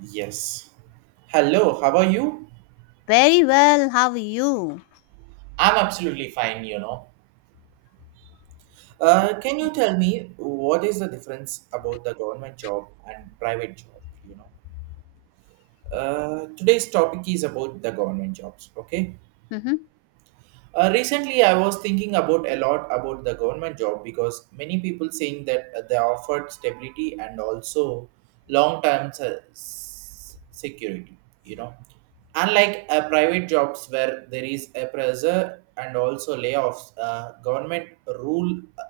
Yes. Hello, how are you? Very well, how are you? I'm absolutely fine, you know. Can you tell me what is the difference about the government job and private job? You know, today's topic is about the government jobs. Okay, Mhm. Recently, I was thinking about a lot about the government job because many people saying that they offered stability and also long-term security. You know, unlike private jobs where there is a pressure and also layoffs, government rule.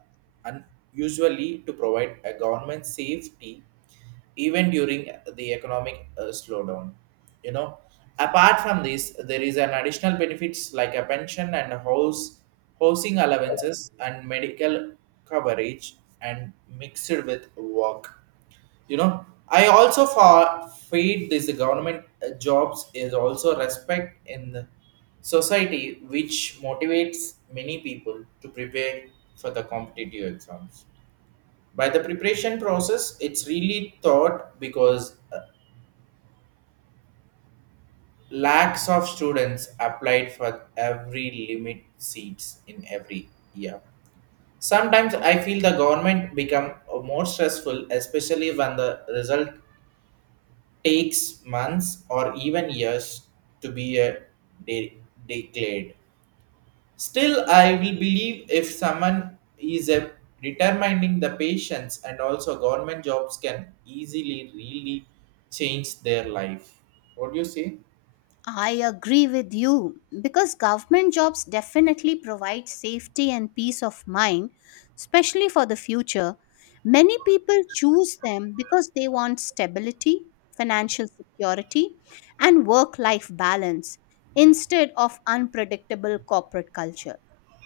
And usually to provide a government safety even during the economic slowdown, you know. Apart from this, there is an additional benefits like a pension and house housing allowances and medical coverage and mixed with work, you know. I also for feed this government jobs is also respect in the society, which motivates many people to prepare for the competitive exams. By the preparation process, it's really thought, because lakhs of students applied for every limit seats in every year. Sometimes I feel the government become more stressful, especially when the result takes months or even years to be de- declared. Still, I will believe if someone is a determining the patients, and also government jobs can easily really change their life. What do you say? I agree with you because government jobs definitely provide safety and peace of mind, especially for the future. Many people choose them because they want stability, financial security, and work life balance instead of unpredictable corporate culture.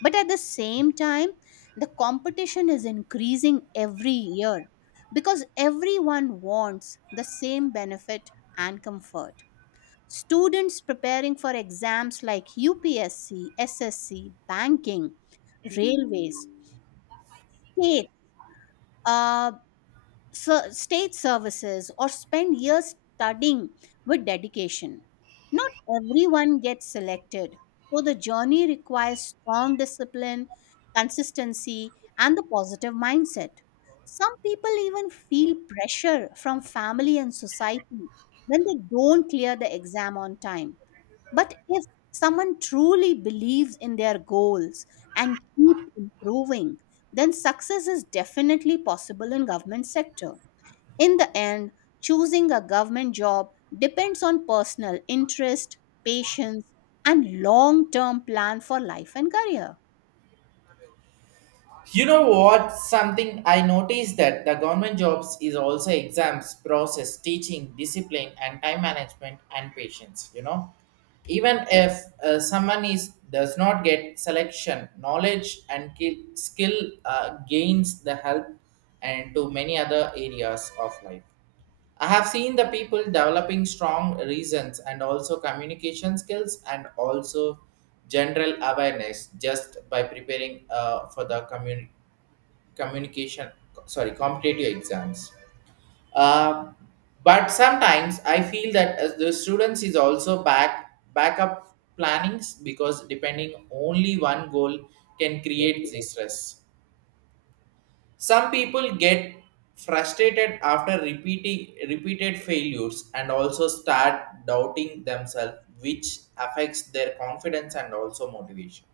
But at the same time, the competition is increasing every year because everyone wants the same benefit and comfort. Students preparing for exams like UPSC, SSC, banking, railways, state, uh, state services, or spend years studying with dedication. Not everyone gets selected, so the journey requires strong discipline, consistency, and the positive mindset. Some people even feel pressure from family and society when they don't clear the exam on time. But if someone truly believes in their goals and keep improving, then success is definitely possible in government sector. In the end, choosing a government job depends on personal interest, patience, and long-term plan for life and career. You know what? Something I noticed that the government jobs is also exams, process, teaching, discipline, and time management and patience. You know, even if someone is does not get selection, knowledge and skill gains the help and to many other areas of life. I have seen the people developing strong reasons and also communication skills and also general awareness just by preparing for the community communication sorry competitive exams. Uh, but sometimes I feel that as the students is also backup plannings, because depending only one goal can create the stress. Some people get frustrated after repeating repeated failures and also start doubting themselves, which affects their confidence and also motivation.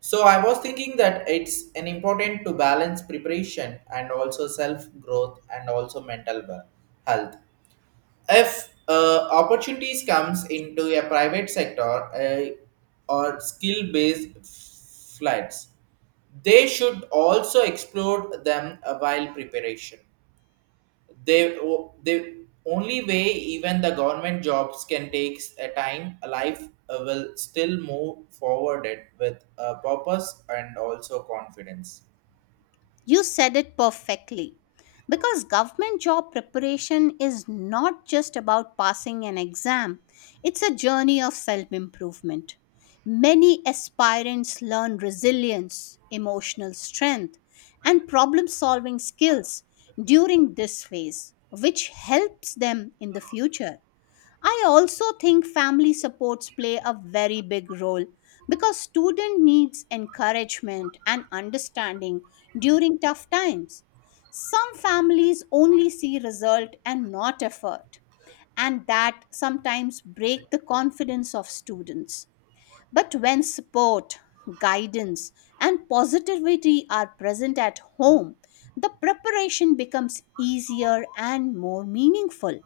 So I was thinking that it's an important to balance preparation and also self growth and also mental health. If opportunities comes into a private sector, uh, or skill based flights, they should also explore them while preparation. The only way even the government jobs can take a time a life, will still move forward it with a purpose and also confidence. You said it perfectly. Because government job preparation is not just about passing an exam, it's a journey of self improvement. Many aspirants learn resilience, emotional strength, and problem solving skills during this phase, which helps them in the future. I also think family supports play a very big role because student needs encouragement and understanding during tough times. Some families only see result and not effort, and that sometimes break the confidence of students. But when support, guidance, and positivity are present at home, the preparation becomes easier and more meaningful.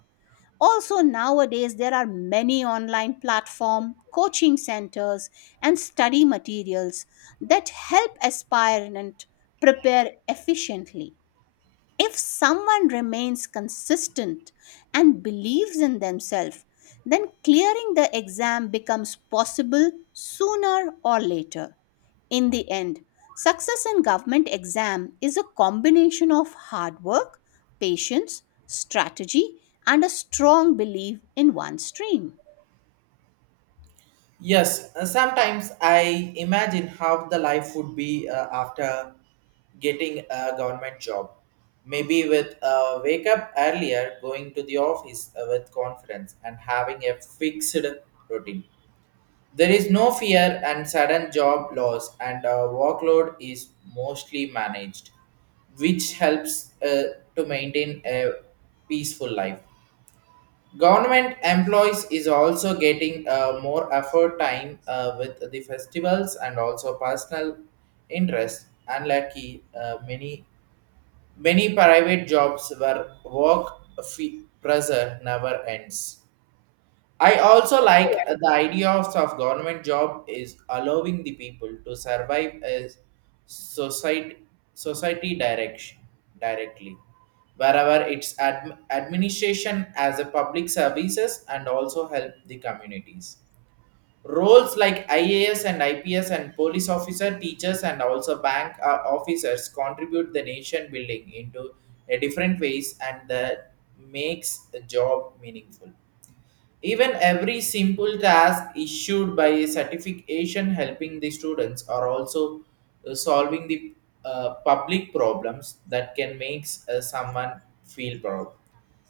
Also nowadays there are many online platform, coaching centers and study materials that help aspirant prepare efficiently. If someone remains consistent and believes in themselves, then clearing the exam becomes possible sooner or later. In the end, success in government exam is a combination of hard work, patience, strategy, and a strong belief in one's dream. Yes, sometimes I imagine how the life would be after getting a government job. Maybe with wake up earlier, going to the office with confidence and having a fixed routine. There is no fear and sudden job loss, and workload is mostly managed, which helps to maintain a peaceful life. Government employees is also getting more effort time with the festivals and also personal interest. Unlucky, many private jobs where work fee pressure never ends. I also like the idea of government job is allowing the people to survive as society society direction directly wherever its administration as a public services and also help the communities. Roles like ias and ips and police officer teachers and also bank officers contribute the nation building into a different ways, and that makes the job meaningful. Even every simple task issued by a certification, helping the students are also solving the public problems that can make someone feel proud.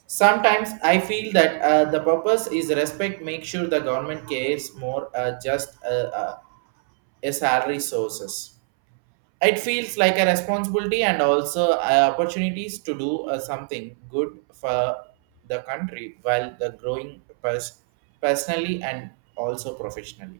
Sometimes I feel that the purpose is respect, make sure the government cares more just a salary sources. It feels like a responsibility and also opportunities to do something good for the country while the growing personally and also professionally.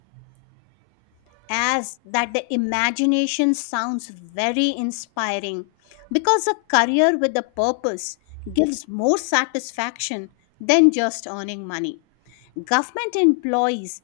As that the imagination sounds very inspiring because a career with a purpose gives more satisfaction than just earning money. Government employees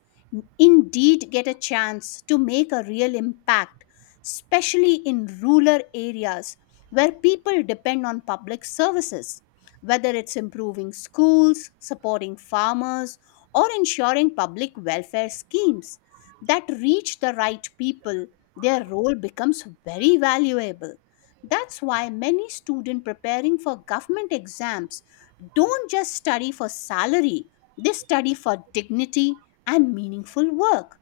indeed get a chance to make a real impact, especially in rural areas where people depend on public services, whether it's improving schools, supporting farmers, or ensuring public welfare schemes that reach the right people, their role becomes very valuable. That's why many students preparing for government exams don't just study for salary, they study for dignity and meaningful work.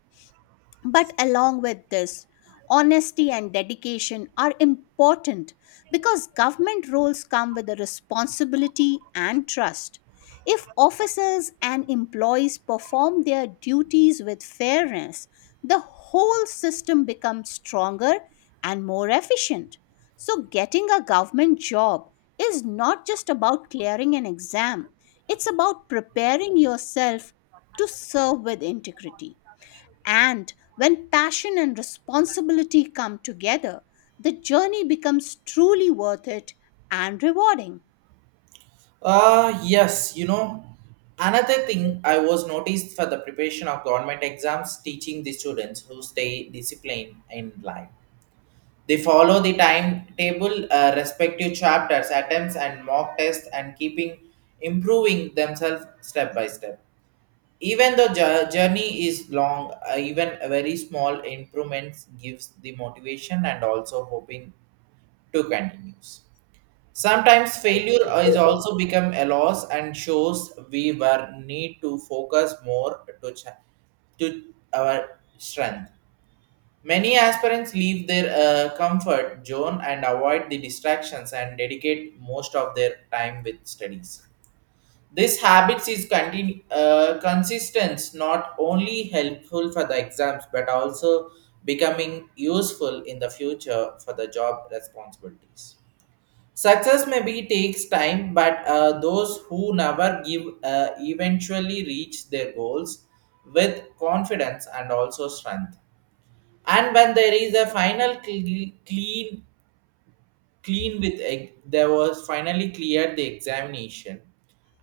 But along with this, honesty and dedication are important because government roles come with a responsibility and trust. If officers and employees perform their duties with fairness, the whole system becomes stronger and more efficient. So, getting a government job is not just about clearing an exam, it's about preparing yourself to serve with integrity. And when passion and responsibility come together, the journey becomes truly worth it and rewarding. Ah, yes, you know, another thing I was noticed for the preparation of government exams teaching the students who stay disciplined in life. They follow the timetable, respective chapters, attempts, and mock tests, and keeping improving themselves step by step. Even the journey is long, even a very small improvements gives the motivation and also hoping to continue. Sometimes failure is also become a loss and shows we were need to focus more to our strength. Many aspirants leave their comfort zone and avoid the distractions and dedicate most of their time with studies. This habits is consistent, not only helpful for the exams, but also becoming useful in the future for the job responsibilities. Success maybe takes time, but those who never give eventually reach their goals with confidence and also strength. And when there is a final clean with egg, they was finally cleared the examination,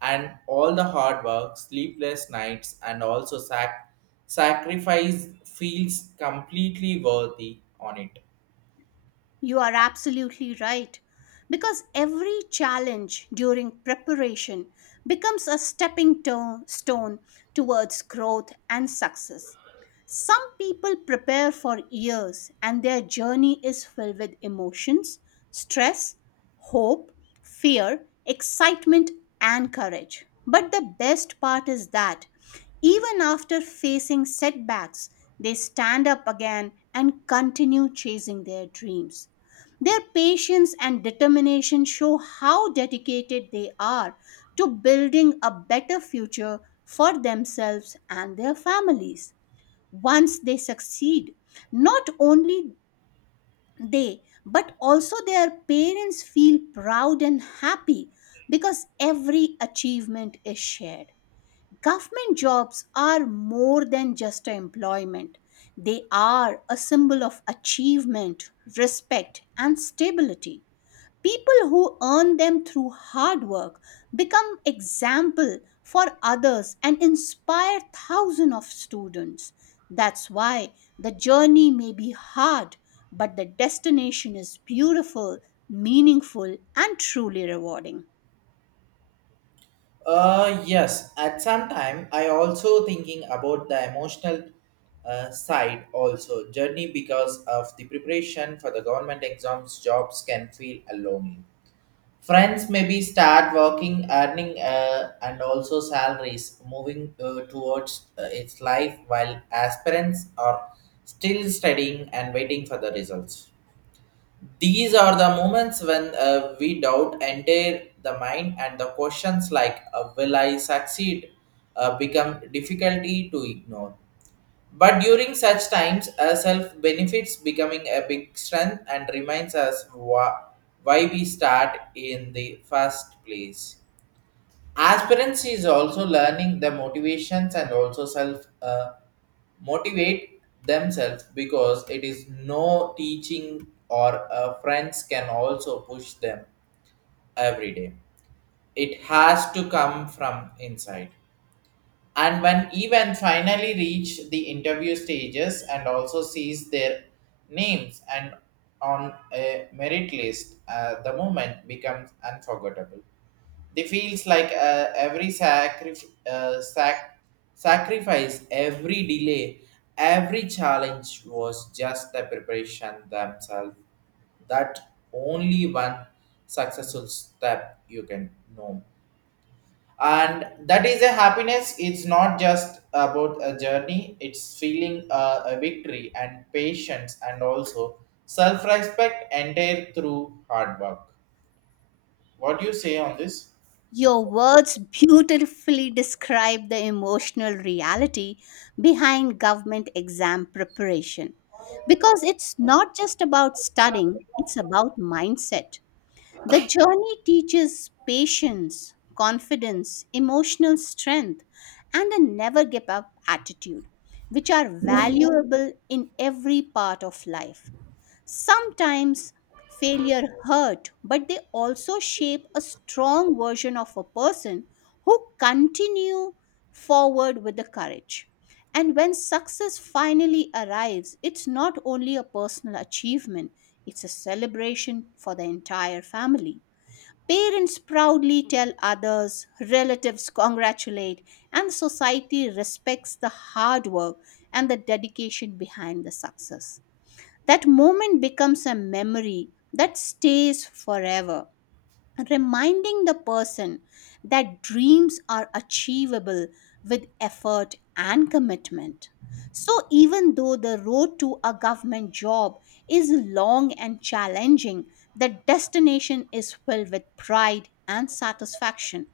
and all the hard work, sleepless nights, and also sacrifice feels completely worthy on it. You are absolutely right. Because every challenge during preparation becomes a stone towards growth and success. Some people prepare for years and their journey is filled with emotions, stress, hope, fear, excitement, and courage. But the best part is that even after facing setbacks, they stand up again and continue chasing their dreams. Their patience and determination show how dedicated they are to building a better future for themselves and their families. Once they succeed, not only they but also their parents feel proud and happy because every achievement is shared. Government jobs are more than just employment. They are a symbol of achievement, respect, and stability. People who earn them through hard work become example for others and inspire thousands of students. That's why the journey may be hard, but the destination is beautiful, meaningful, and truly rewarding. Yes, at some time I also thinking about the emotional side also journey, because of the preparation for the government exams jobs can feel alone. Friends maybe start working, earning, and also salaries, moving towards its life, while aspirants are still studying and waiting for the results. These are the moments when we doubt enter the mind, and the questions like "Will I succeed?" Become difficulty to ignore. But during such times, a self benefits becoming a big strength and reminds us why we start in the first place. Aspirants is also learning the motivations and also self motivate themselves, because it is no teaching or friends can also push them every day. It has to come from inside. And when even finally reach the interview stages and also sees their names and on a merit list, the moment becomes unforgettable. They feels like every sacrifice, every delay, every challenge was just the preparation themselves. That only one successful step you can know, and that is a happiness. It's not just about a journey, it's feeling a victory and patience and also self-respect entire through hard work. What do you say on this? Your words beautifully describe the emotional reality behind government exam preparation because it's not just about studying, it's about mindset. The journey teaches patience, confidence, emotional strength, and a never give up attitude, which are valuable in every part of life. Sometimes failure hurt, but they also shape a strong version of a person who continue forward with the courage. And when success finally arrives, it's not only a personal achievement, it's a celebration for the entire family. Parents proudly tell others, relatives congratulate, and society respects the hard work and the dedication behind the success. That moment becomes a memory that stays forever reminding the person that dreams are achievable with effort and commitment. So, even though the road to a government job is long and challenging, the destination is filled with pride and satisfaction.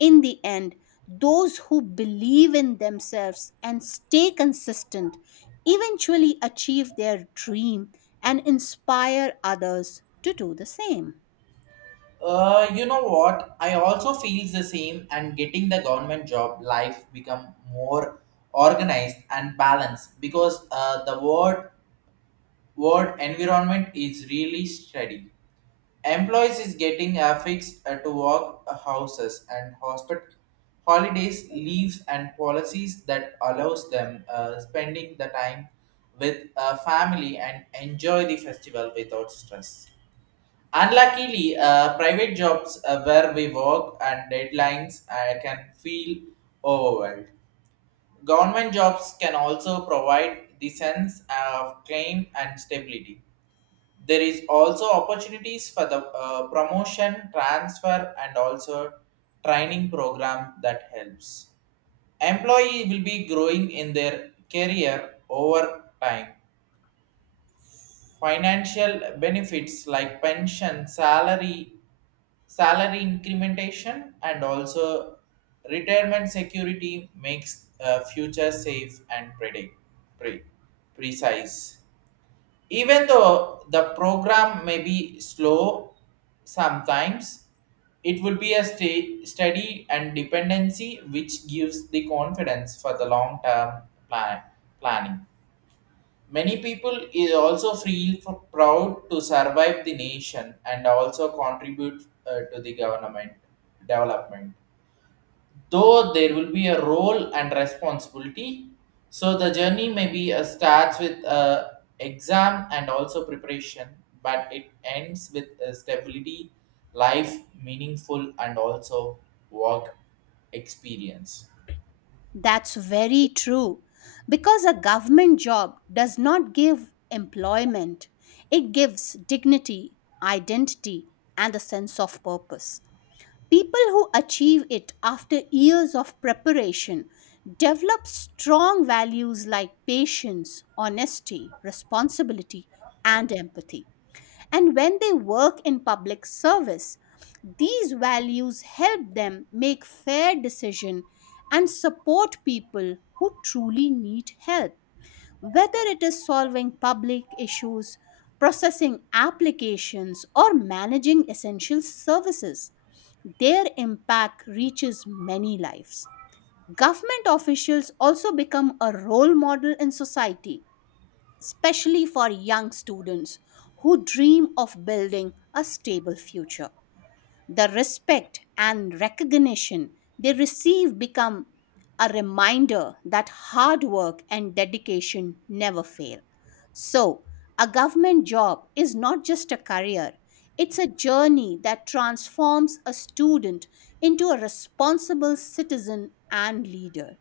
In the end, those who believe in themselves and stay consistent eventually achieve their dream and inspire others to do the same. You know what? I also feels the same, and getting the government job life become more organized and balanced, because the word word environment is really steady. Employees is getting affixed to work houses and hospital holidays, leaves, and policies that allows them spending the time with family and enjoy the festival without stress. Unluckily, private jobs where we work and deadlines can feel overwhelmed. Government jobs can also provide the sense of claim and stability. There is also opportunities for the promotion, transfer, and also training program that helps. Employee will be growing in their career over time. Financial benefits like pension, salary incrementation, and also retirement security makes future safe and pre- precise. Even though the program may be slow sometimes, it would be a steady and dependency, which gives the confidence for the long term plan- planning. Many people is also feel proud to survive the nation and also contribute to the government development, though there will be a role and responsibility. So the journey maybe starts with exam and also preparation, but it ends with stability life meaningful and also work experience. That's very true. Because a government job does not give employment, it gives dignity, identity, and a sense of purpose. People who achieve it after years of preparation develop strong values like patience, honesty, responsibility, and empathy and when they work in public service. These values help them make fair decisions and support people who truly need help. Whether it is solving public issues, processing applications, or managing essential services, their impact reaches many lives. Government officials also become a role model in society especially for young students who dream of building a stable future. The respect and recognition they receive become a reminder that hard work and dedication never fail. So, a government job is not just a career, it's a journey that transforms a student into a responsible citizen and leader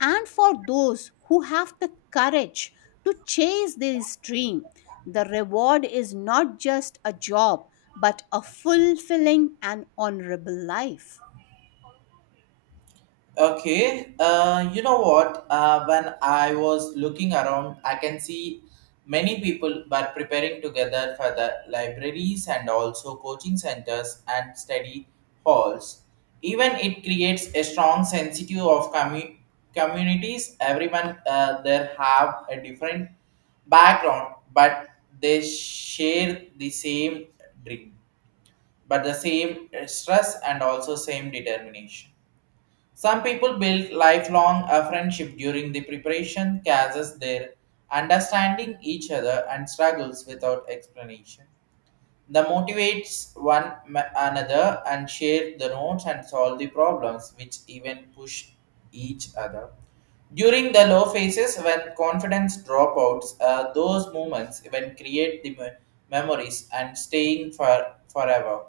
and for those who have the courage to chase this dream, the reward is not just a job, but a fulfilling and honorable life. Okay, you know what? When I was looking around, I can see many people were preparing together for the libraries and also coaching centers and study halls. Even it creates a strong sensitive of communities. Everyone there have a different background, but they share the same dream, but the same stress and also same determination. Some people build lifelong a friendship during the preparation, causes their understanding each other and struggles without explanation. The motivates one another and share the notes and solve the problems, which even push each other. During the low phases, when confidence dropouts, those moments even create the memories and staying for forever.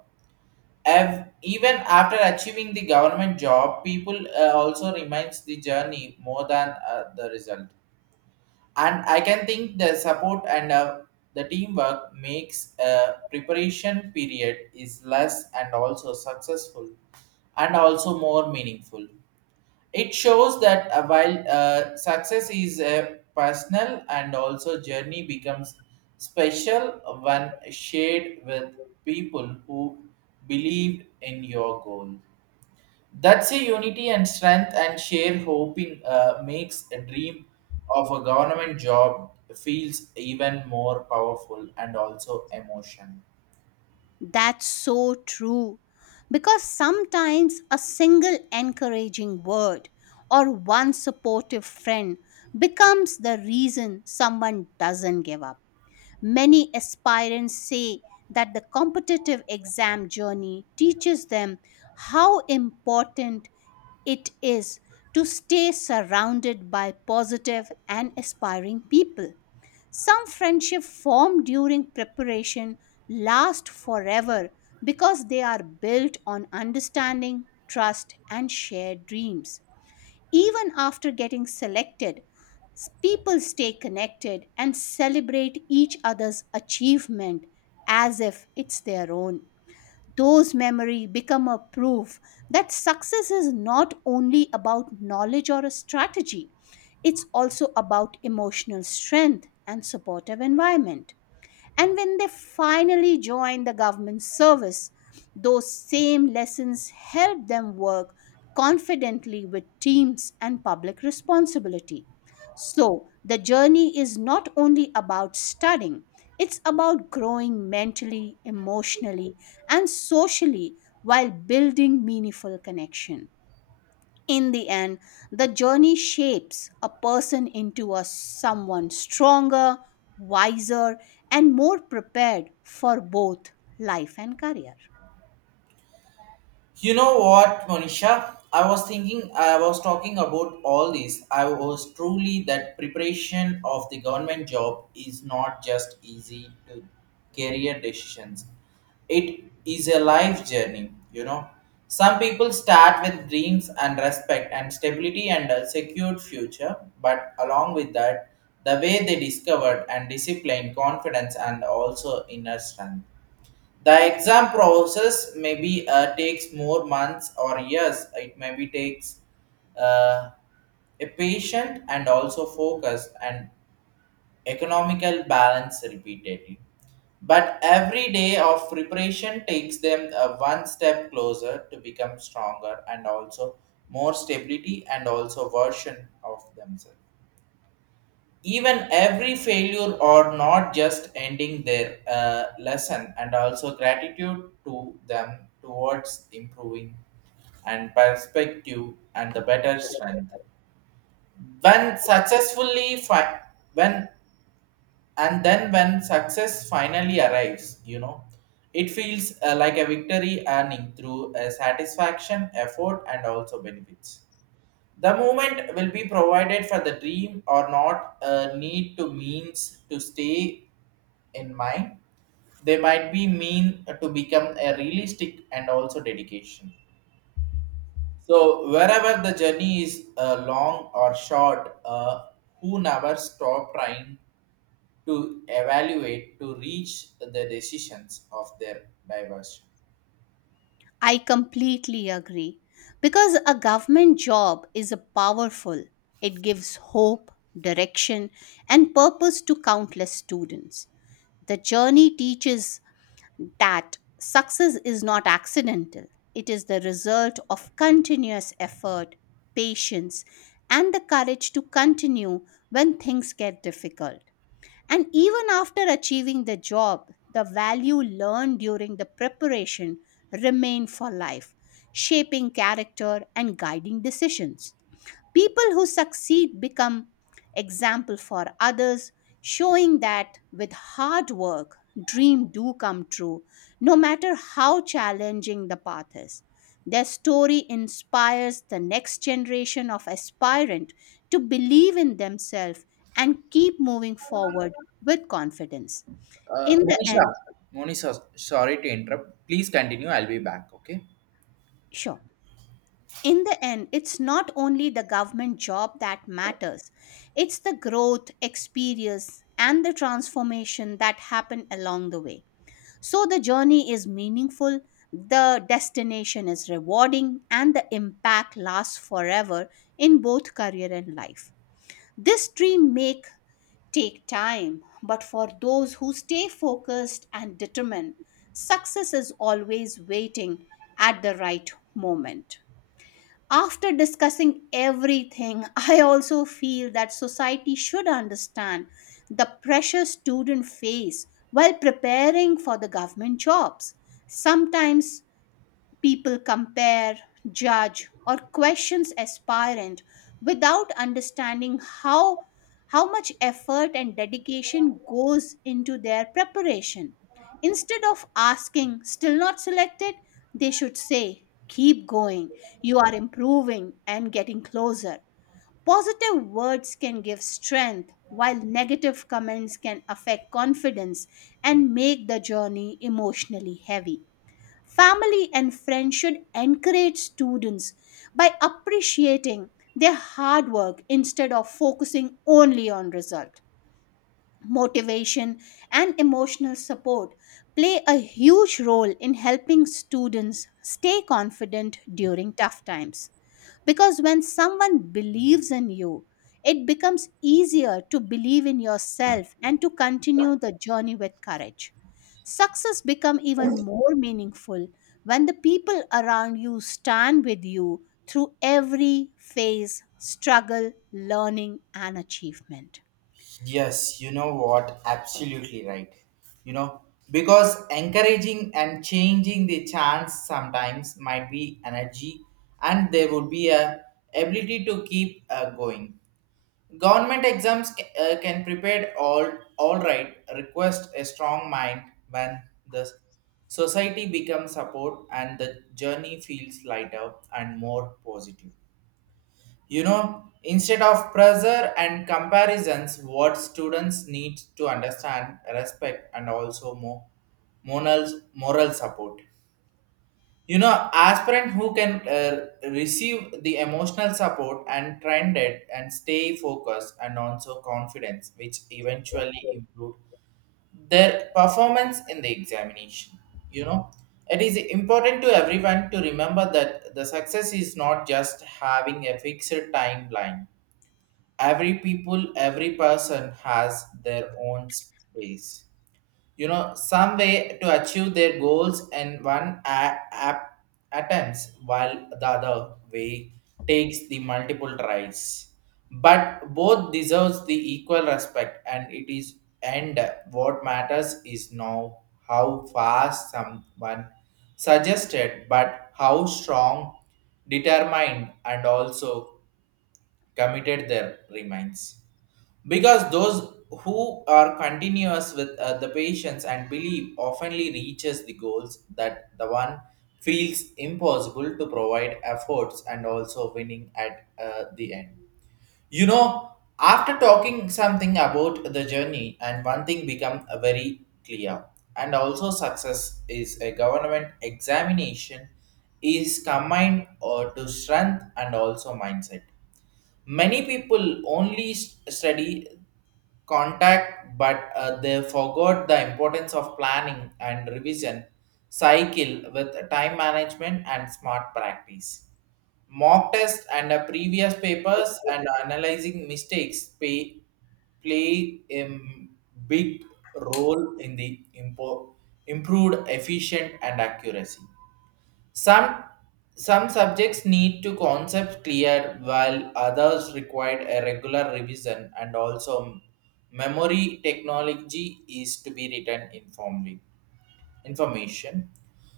Even after achieving the government job, people also remains the journey more than the result. And I can think the support and the teamwork makes a preparation period is less and also successful and also more meaningful. It shows that while success is a personal and also journey becomes special when shared with people who believe in your goal. That's a unity and strength and share hoping makes a dream of a government job feels even more powerful and also emotion. That's so true. Because sometimes a single encouraging word or one supportive friend becomes the reason someone doesn't give up. Many aspirants say that the competitive exam journey teaches them how important it is to stay surrounded by positive and aspiring people. Some friendships formed during preparation last forever because they are built on understanding, trust, and shared dreams. Even after getting selected, people stay connected and celebrate each other's achievement as if it's their own. Those memories become a proof that success is not only about knowledge or a strategy, it's also about emotional strength and supportive environment. And when they finally join the government service, those same lessons help them work confidently with teams and public responsibility. So, the journey is not only about studying, it's about growing mentally, emotionally, and socially while building meaningful connection. In the end, the journey shapes a person into a someone stronger, wiser, and more prepared for both life and career. You know what, Monisha? I was thinking, I was talking about all this. I was truly that preparation of the government job is not just easy to career decisions. It is a life journey, you know. Some people start with dreams and respect and stability and a secured future, but along with that, the way they discovered and discipline, confidence, and also inner strength the exam process maybe takes more months or years it maybe takes uh, a patient and also focus and economical balance repeatedly but every day of preparation takes them one step closer to become stronger and also more stability and also version of themselves even every failure or not just ending their lesson and also gratitude to them towards improving and perspective and the better strength when successfully fi- when and then when success finally arrives, you know, it feels like a victory earning through a satisfaction effort and also benefits the movement will be provided for the dream or not need to means to stay in mind. They might be mean to become a realistic and also dedication. So wherever the journey is long or short, who never stop trying to evaluate to reach the decisions of their diversion. I completely agree because a government job is a powerful. It gives hope, direction, and purpose to countless students. The journey teaches that success is not accidental, it is the result of continuous effort, patience, and the courage to continue when things get difficult. And even after achieving the job, the value learned during the preparation remain for life, shaping character and guiding decisions. People who succeed become example for others, showing that with hard work, dream do come true, no matter how challenging the path is. Their story inspires the next generation of aspirant to believe in themselves and keep moving forward with confidence. Uh, In the Monisha, end, Monisha, sorry to interrupt. Please continue. I'll be back. Okay. sure. In the end, it's not only the government job that matters, it's the growth, experience, and the transformation that happen along the way. So the journey is meaningful, the destination is rewarding, and the impact lasts forever in both career and life. This dream may take time, but for those who stay focused and determined, success is always waiting at the right moment. After discussing everything, I also feel that society should understand the pressure students face while preparing for the government jobs. Sometimes people compare, judge, or questions aspirant without understanding how much effort and dedication goes into their preparation. Instead of asking, still not selected, they should say, keep going. You are improving and getting closer. Positive words can give strength, while negative comments can affect confidence and make the journey emotionally heavy. Family and friends should encourage students by appreciating their hard work instead of focusing only on result motivation, and emotional support play a huge role in helping students stay confident during tough times. Because when someone believes in you, it becomes easier to believe in yourself and to continue the journey with courage. Success becomes even more meaningful when the people around you stand with you through every phase, struggle, learning and achievement. Yes, you know what? Absolutely right. You know, because encouraging and changing the chance sometimes might be energy and there would be a ability to keep going. Government exams can prepare all right request a strong mind when the society becomes support and the journey feels lighter and more positive. You know, instead of pressure and comparisons, what students need to understand, respect, and also more moral support. You know, aspirant who can receive the emotional support and trend it and stay focused and also confidence, which eventually improve their performance in the examination. You know, it is important to everyone to remember that the success is not just having a fixed timeline every people every person has their own space, you know, some way to achieve their goals and app attempts while the other way takes the multiple tries but both deserves the equal respect and it is and what matters is now how fast someone suggested but how strong determined and also committed their remains because those who are continuous with the patience and belief oftenly reaches the goals that the one feels impossible to provide efforts and also winning at the end, you know, after talking something about the journey and one thing become very clear and also success is a government examination is combined or to strength and also mindset many people only study contact, but they forgot the importance of planning and revision cycle with time management and smart practice. Mock test and previous papers and analyzing mistakes play a big role in the improved efficient and accuracy. Some some subjects need to concept clear while others require a regular revision and also memory technology is to be written informally information.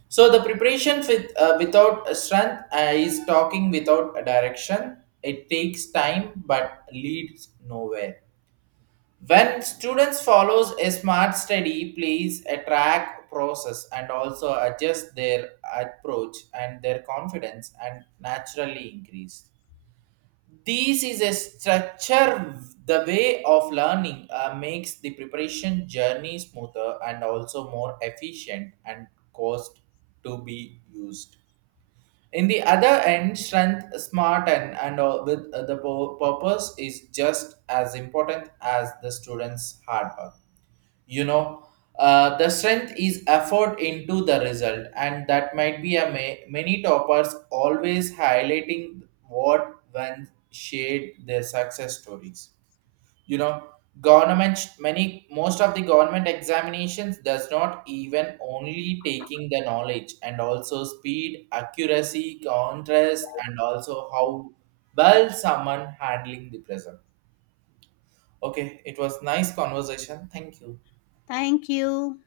So the preparation with without strength is talking without a direction. It takes time but leads nowhere. When students follows a smart study, please track process and also adjust their approach and their confidence and naturally increase. This is a structure. The way of learning makes the preparation journey smoother and also more efficient and cost to be used. In the other end, strength, smart, and all with the purpose is just as important as the student's hard work, you know, the strength is effort into the result and that might be a many toppers always highlighting what when shared their success stories, you know, government many most of the government examinations does not even only taking the knowledge and also speed accuracy contrast and also how well someone handling the present. Okay, it was nice conversation, thank you. Thank you.